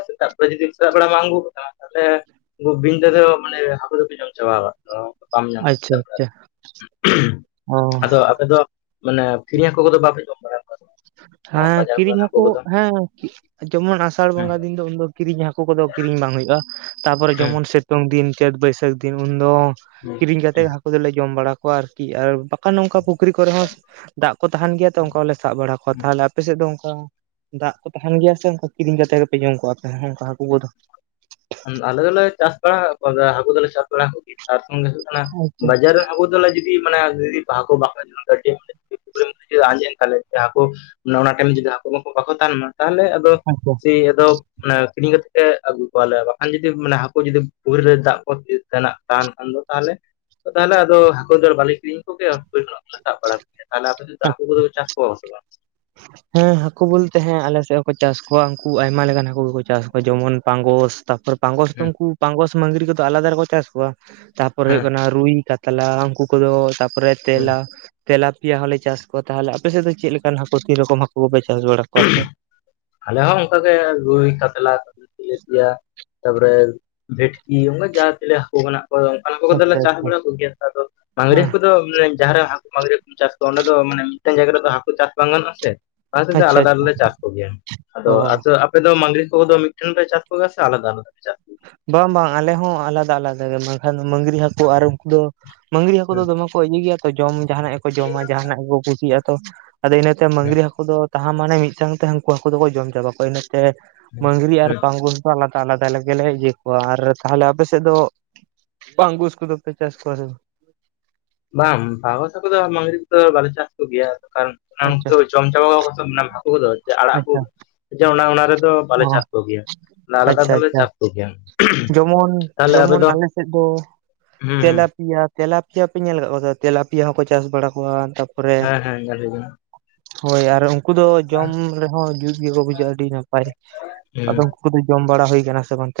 Speaker 1: [unintelligible] ᱡᱩᱫᱤ ᱥᱮᱛᱟᱜ ᱵᱮᱲᱟ ᱵᱟᱢ ᱟᱹᱜᱩ ᱠᱚ ᱛᱟᱦᱞᱮ [unintelligible] ᱵᱤᱧ [unintelligible] ᱢᱟᱱ ᱦᱟᱠᱳ ᱫᱚᱯᱚ ᱡᱚᱢ [unintelligible] ᱵᱟᱢ ᱧᱟᱢ ᱠᱚᱣᱟ
Speaker 2: ᱟᱪᱪᱷᱟ
Speaker 1: ᱥᱮᱛᱟᱜ ᱵᱮᱲᱟ
Speaker 2: ᱟᱪᱪᱷᱟ ᱚ᱾
Speaker 1: ᱟᱫᱚ ᱟᱯᱮ ᱫᱚ ᱢᱟᱱᱮ ᱠᱤᱨᱤᱧ ᱦᱟᱹᱠᱩ ᱠᱚᱫᱚ ᱵᱟᱯᱮ ᱡᱚᱢ ᱵᱟᱲᱟ ᱠᱚᱣᱟ ᱡᱮᱢᱚᱱ
Speaker 2: ᱦᱮᱸ
Speaker 1: ᱵᱟᱡᱟᱨ
Speaker 2: ᱠᱤᱨᱤᱧ
Speaker 1: ᱠᱚᱨᱮᱱ ᱦᱟᱹᱠᱩ
Speaker 2: ᱦᱟᱹᱠᱳ
Speaker 1: ᱠᱚᱫᱚ
Speaker 2: ᱦᱮᱸ ᱡᱮᱢᱚᱱ ᱟᱥᱟᱲ
Speaker 1: ᱦᱮᱸ
Speaker 2: ᱵᱚᱸᱜᱟ ᱫᱤᱱ ᱫᱚ ᱩᱱᱫᱚ ᱠᱤᱨᱤᱧ ᱦᱟᱹᱠᱳ ᱠᱚᱫᱚ ᱠᱤᱨᱤᱧ ᱵᱟᱝ ᱦᱳᱭᱳᱜᱼᱟ, ᱛᱟᱯᱚᱨᱮ
Speaker 1: ᱦᱮᱸ
Speaker 2: ᱡᱮᱢᱚᱱ ᱥᱮᱛᱳᱝ ᱫᱤᱱ ᱪᱟᱹᱛ ᱵᱟᱹᱭᱥᱟᱹᱠᱷ ᱫᱤᱱ ᱩᱱᱫᱚ
Speaker 1: ᱦᱮᱸ
Speaker 2: ᱠᱤᱨᱤᱧ ᱠᱟᱛᱮᱜ ᱦᱟᱹᱠᱳ ᱫᱚᱞᱮ ᱡᱚᱢ ᱵᱟᱲᱟ ᱠᱚᱣᱟ ᱟᱨᱠᱤ ᱟᱨ ᱵᱟᱠᱷᱟᱱ ᱱᱚᱝᱠᱟ ᱯᱩᱠᱷᱨᱤ ᱠᱚᱨᱮ ᱦᱚᱸ ᱫᱟᱜ ᱠᱚ ᱛᱟᱦᱮᱱ ᱜᱮᱭᱟ ᱛᱚ ᱚᱱᱠᱟ ᱦᱚᱞᱮ ᱥᱟᱵ ᱵᱟᱲᱟ ᱠᱚᱣᱟ᱾ ᱛᱟᱦᱚᱞᱮ ᱟᱯᱮᱥᱮᱫ ᱟ ᱫᱚ ᱚᱱᱠᱟ ᱫᱟᱜ ᱠᱚ ᱛᱟᱦᱮᱱ ᱜᱮᱭᱟ ᱥᱮ ᱚᱱᱠᱟ ᱠᱤᱨᱤᱧ ᱠᱟᱛᱮ ᱜᱮᱯᱮ ᱡᱚᱢ ᱠᱚᱜᱼᱟ, ᱟᱯᱮ ᱚᱱᱠᱟ ᱦᱟᱹᱠᱩ ᱠᱚᱫᱚ?
Speaker 1: ᱟᱞᱮ ᱫᱚᱞᱮ ᱪᱟᱥ ᱵᱟᱲᱟ [unintelligible] ᱛᱟᱨ ᱥᱚᱝᱜᱮ ᱦᱩᱭᱩᱜ ᱠᱟᱱᱟ
Speaker 2: ᱟᱪᱪᱷᱟ
Speaker 1: ᱵᱟᱡᱟᱨ [unintelligible] ᱡᱤᱫᱤ ᱢᱟᱱᱮ [unintelligible] [unintelligible] ᱟᱸᱡᱮᱜ ᱮᱱ ᱛᱟᱞᱮ [unintelligible] ᱦᱟᱠᱳ ᱚᱱᱟ ᱴᱟᱭᱤᱢ ᱡᱩᱫᱤ [unintelligible] ᱛᱟᱦᱮᱱ ᱞᱮᱱᱟ ᱛᱟᱦᱚᱞᱮ ᱟᱫᱚ
Speaker 2: ᱟᱪᱪᱷᱟ
Speaker 1: ᱪᱤ ᱟᱫᱚ ᱠᱤᱨᱤᱧ ᱠᱟᱛᱮᱜ ᱯᱮ ᱟᱹᱜᱩ ᱵᱟᱠᱷᱟᱱ ᱡᱩᱫᱤ ᱢᱟᱱᱮ ᱦᱟᱹᱠᱩ ᱡᱩᱫᱤ ᱵᱷᱳᱨ ᱨᱮ ᱫᱟᱜ ᱠᱚ [unintelligible] ᱛᱟᱦᱚᱞᱮ ᱛᱟᱦᱚᱞᱮ ᱟᱫᱚ ᱦᱟᱹᱠᱳ ᱫᱚ ᱵᱟᱞᱮ ᱠᱤᱨᱤᱧ ᱠᱚᱜᱮ [unintelligible] ᱠᱷᱚᱱᱟᱜᱞᱮ ᱥᱟᱵ ᱵᱟᱲᱟ ᱛᱟᱦᱞᱮ ᱟᱯᱮ [unintelligible] ᱪᱟᱥ ᱠᱚᱣᱟ ᱥᱮ ᱵᱟᱝ?
Speaker 2: ᱦᱮᱸ ᱦᱟᱹᱠᱩ ᱵᱚᱞᱛᱮ ᱦᱮᱸ ᱟᱞᱮᱥᱮᱫ ᱦᱚᱸᱠᱚ ᱪᱟᱥ ᱠᱚᱣᱟ ᱩᱱᱠᱩ ᱟᱭᱢᱟ ᱞᱮᱠᱟᱱ ᱦᱟᱠᱩ ᱜᱮᱠᱚ ᱪᱟᱥ ᱠᱚᱣᱟ ᱡᱮᱢᱚᱱ ᱯᱟᱝᱜᱚᱥ ᱛᱟᱯᱚᱨ ᱯᱟᱸᱜᱚᱥ ᱫᱚ
Speaker 1: ᱦᱮᱸ
Speaker 2: ᱩᱱᱠᱩ ᱯᱟᱜᱚᱸᱥ ᱢᱟᱝᱨᱤ ᱠᱚᱫᱚ ᱟᱞᱟᱫᱟ ᱨᱮᱠᱚ ᱪᱟᱥ ᱠᱚᱣᱟ ᱛᱟᱯᱚᱨ ᱦᱩᱭᱩᱜ
Speaker 1: ᱦᱮᱸ
Speaker 2: ᱠᱟᱱᱟ ᱨᱩᱭ ᱠᱟᱛᱞᱟ ᱩᱱᱠᱩ ᱠᱚᱫᱚ ᱛᱟᱨᱯᱚᱨᱮ ᱛᱮᱞᱟ ᱛᱮᱞᱟ ᱯᱤᱭᱟ ᱦᱚᱸᱞᱮ ᱪᱟᱥ ᱠᱚᱣᱟ᱾ ᱛᱟᱦᱚᱞᱮ ᱟᱯᱮ ᱥᱮᱫ ᱫᱚ ᱪᱮᱫ ᱞᱤᱠᱟᱱ ᱦᱟᱹᱠᱩ ᱛᱤ ᱨᱚᱠᱚᱢ ᱦᱟᱹᱠᱩ ᱜᱮᱯᱮ ᱪᱟᱥ ᱵᱟᱲᱟ ᱠᱚᱣᱟ ᱥᱮ?
Speaker 1: ᱟᱞᱮ ᱦᱚᱸ ᱚᱱᱠᱟᱜᱮ ᱨᱩᱭ ᱠᱟᱛᱞᱟᱞᱟ [unintelligible] ᱛᱮᱞᱮᱯᱮᱭᱟ, ᱛᱟᱯᱚᱨᱮ ᱵᱷᱮᱴᱠᱤ ᱚᱱᱠᱟ ᱡᱟ [unintelligible] ᱦᱟᱹᱠᱩ ᱢᱮᱱᱟᱜ ᱦᱳᱭ ᱚᱱᱠᱟᱱ ᱠᱚᱫᱚ ᱫᱮ
Speaker 2: ᱟᱪᱪᱷᱟ
Speaker 1: ᱪᱟᱥ
Speaker 2: ᱟᱪᱪᱷᱟ
Speaker 1: ᱵᱟᱲᱟ ᱠᱩ ᱜᱮᱭᱟ‌ ᱟᱫᱚ ᱢᱟᱜᱽᱨᱤ
Speaker 2: ᱦᱮᱸ
Speaker 1: ᱦᱟᱠᱩ ᱠᱚᱫᱚ ᱡᱟᱦᱟᱸᱨᱮ ᱦᱟᱹᱠᱩ ᱢᱟᱹᱜᱽᱨᱤ ᱠᱚᱢ ᱪᱟᱥ ᱠᱚᱣᱟ ᱚᱸᱰᱮ ᱫᱚ ᱢᱟᱱᱮ ᱢᱮᱫᱴᱮᱱ ᱡᱟᱭᱜᱟ ᱨᱮᱫᱚ ᱦᱟᱹᱠᱳ ᱪᱟᱥ ᱵᱟᱝ ᱜᱟᱱᱚᱜᱼᱟ ᱥᱮ ᱚᱱᱟ
Speaker 2: ᱟᱪᱪᱷᱟ
Speaker 1: ᱟᱞᱟᱫᱟ
Speaker 2: ᱟᱪᱪᱷᱟ
Speaker 1: ᱞᱮ ᱪᱟᱥ ᱠᱚᱜᱮᱭᱟ ᱟᱫᱚ
Speaker 2: ᱚ
Speaker 1: ᱟᱯᱮ ᱫᱚ ᱢᱟᱹᱜᱽᱨᱤ ᱠᱚᱫᱚ ᱢᱤᱫᱴᱷᱮᱱ ᱯᱮ ᱪᱟᱥ ᱠᱚᱜᱮ ᱥᱮ ᱟᱞᱟᱫᱟ ᱟᱞᱟᱫᱟ? [unintelligible]
Speaker 2: ᱵᱟᱝ ᱵᱟᱝ ᱟᱞᱮ ᱦᱚᱸ ᱟᱞᱟᱫᱟ ᱟᱞᱟᱫᱟ ᱜᱮ ᱵᱟᱝᱠᱷᱟᱱ ᱢᱟᱹᱝᱨᱤ ᱦᱟ [unintelligible] ᱟᱨ ᱩᱱᱠᱩ ᱫᱚ ᱢᱟᱹᱜᱽᱨᱤ ᱦᱟᱹᱠᱳ ᱫᱚ
Speaker 1: ᱦᱮᱸ
Speaker 2: ᱫᱚᱢᱮ ᱠᱚ ᱤᱭᱟᱹ ᱜᱮᱭᱟ ᱛᱚ ᱡᱚᱢ ᱡᱟᱦᱟᱱᱟᱜ ᱜᱮᱠᱚ ᱡᱚᱢᱟ ᱡᱟᱦᱟᱱᱟᱜ ᱜᱮᱠᱚ ᱠᱩᱥᱤᱭᱟᱜᱼᱟ᱾ ᱛᱚ ᱟᱫᱚ ᱤᱱᱟᱹᱛᱮ
Speaker 1: ᱦᱮᱸ
Speaker 2: ᱢᱟᱝᱨᱤ ᱦᱟᱹᱠᱩ ᱫᱚ ᱛᱟᱦᱮ ᱢᱟᱱᱮ ᱢᱤᱫ ᱥᱟᱶ ᱛᱮ ᱦᱟᱹᱱᱠᱩ ᱦᱟᱹᱠᱩ ᱫᱚᱠᱚ ᱡᱚᱢ ᱪᱟᱵᱟ ᱠᱚᱣᱟ ᱤᱱᱟᱹᱛᱮ ᱢᱟᱹᱝᱨᱤ ᱟᱨ
Speaker 1: ᱦᱮᱸ
Speaker 2: ᱯᱟᱜᱩᱥ ᱫᱚ ᱟᱞᱟᱫᱟ ᱞᱮ ᱜᱮᱞᱮ ᱤᱭᱟᱹ ᱠᱚᱣᱟ ᱟᱨ ᱛᱟᱦᱚᱞᱮ ᱟᱯᱮ ᱥᱮᱫ ᱫᱚ ᱯᱟᱝᱜᱩᱥ ᱠᱚᱫᱚ ᱯᱮ ᱪᱟᱥ ᱠᱚᱣᱟ ᱥᱮ ᱵᱟᱝ?
Speaker 1: ᱵᱟᱝ ᱯᱟᱜᱚᱸᱥ ᱦᱟᱠᱩ ᱫᱚ ᱢᱟᱸᱜᱽᱨᱤ ᱠᱚᱫᱚ ᱵᱟᱞᱮ ᱪᱟᱥ ᱠᱚᱜᱮᱭᱟ ᱠᱟᱨᱚᱱ
Speaker 2: ᱟᱪᱪᱷᱟ
Speaker 1: ᱩᱱᱠᱩ ᱡᱚᱢ ᱪᱟᱵᱟ ᱠᱚᱣᱟᱛᱚ ᱦᱟᱠᱳ ᱠᱚᱫᱚ ᱟᱲᱟᱜ ᱠᱚ
Speaker 2: ᱟᱪᱪᱷᱟ
Speaker 1: ᱡᱮ ᱚᱱᱟ ᱚᱱᱟ ᱨᱮᱫᱚ ᱵᱟᱞᱮ
Speaker 2: ᱚ
Speaker 1: ᱪᱟᱥ ᱠᱚᱜᱮᱭᱟ ᱟᱞᱮᱫᱟ
Speaker 2: ᱟᱪᱪᱷᱟ
Speaker 1: ᱫᱚᱞᱮ
Speaker 2: ᱟᱪᱪᱷᱟ
Speaker 1: ᱪᱟᱥ ᱠᱚ ᱜᱮᱭᱟ᱾
Speaker 2: ᱡᱮᱢᱚᱱ ᱡᱮᱢᱚᱱ ᱟᱞᱮᱥᱮᱫ ᱫᱚ
Speaker 1: ᱦᱩᱸ ᱦᱩᱸ
Speaker 2: ᱛᱮᱞᱟ ᱯᱮᱭᱟ ᱛᱮᱞᱟᱯᱮᱭᱟ ᱯᱮ ᱧᱮᱞ ᱟᱠᱟᱫ ᱠᱚᱣᱟ ᱛᱮᱞᱟ ᱯᱮᱭᱟ ᱦᱚᱸ ᱠᱚ ᱪᱟᱥ ᱵᱟᱲᱟ ᱠᱚᱣᱟ ᱛᱟᱯᱚᱨᱮ
Speaker 1: ᱦᱮᱸ ᱦᱮᱸ ᱧᱮᱧ ᱦᱩᱭ ᱠᱟᱱᱟ᱾
Speaker 2: ᱦᱳᱭ ᱟᱨ ᱩᱱᱠᱩ ᱫᱚ ᱡᱚᱢ ᱨᱮᱦᱚᱸ ᱡᱩᱛ ᱜᱮᱠᱚ ᱵᱩᱡᱷᱟᱹᱜᱼᱟ ᱟᱹᱰᱤ ᱱᱟᱯᱟᱭ
Speaker 1: ᱦᱩᱸ
Speaker 2: ᱟᱫᱚ ᱡᱚᱢ ᱵᱟᱲᱟ ᱦᱩᱭ ᱟᱠᱟᱱᱟ ᱥᱮ ᱵᱟᱝ?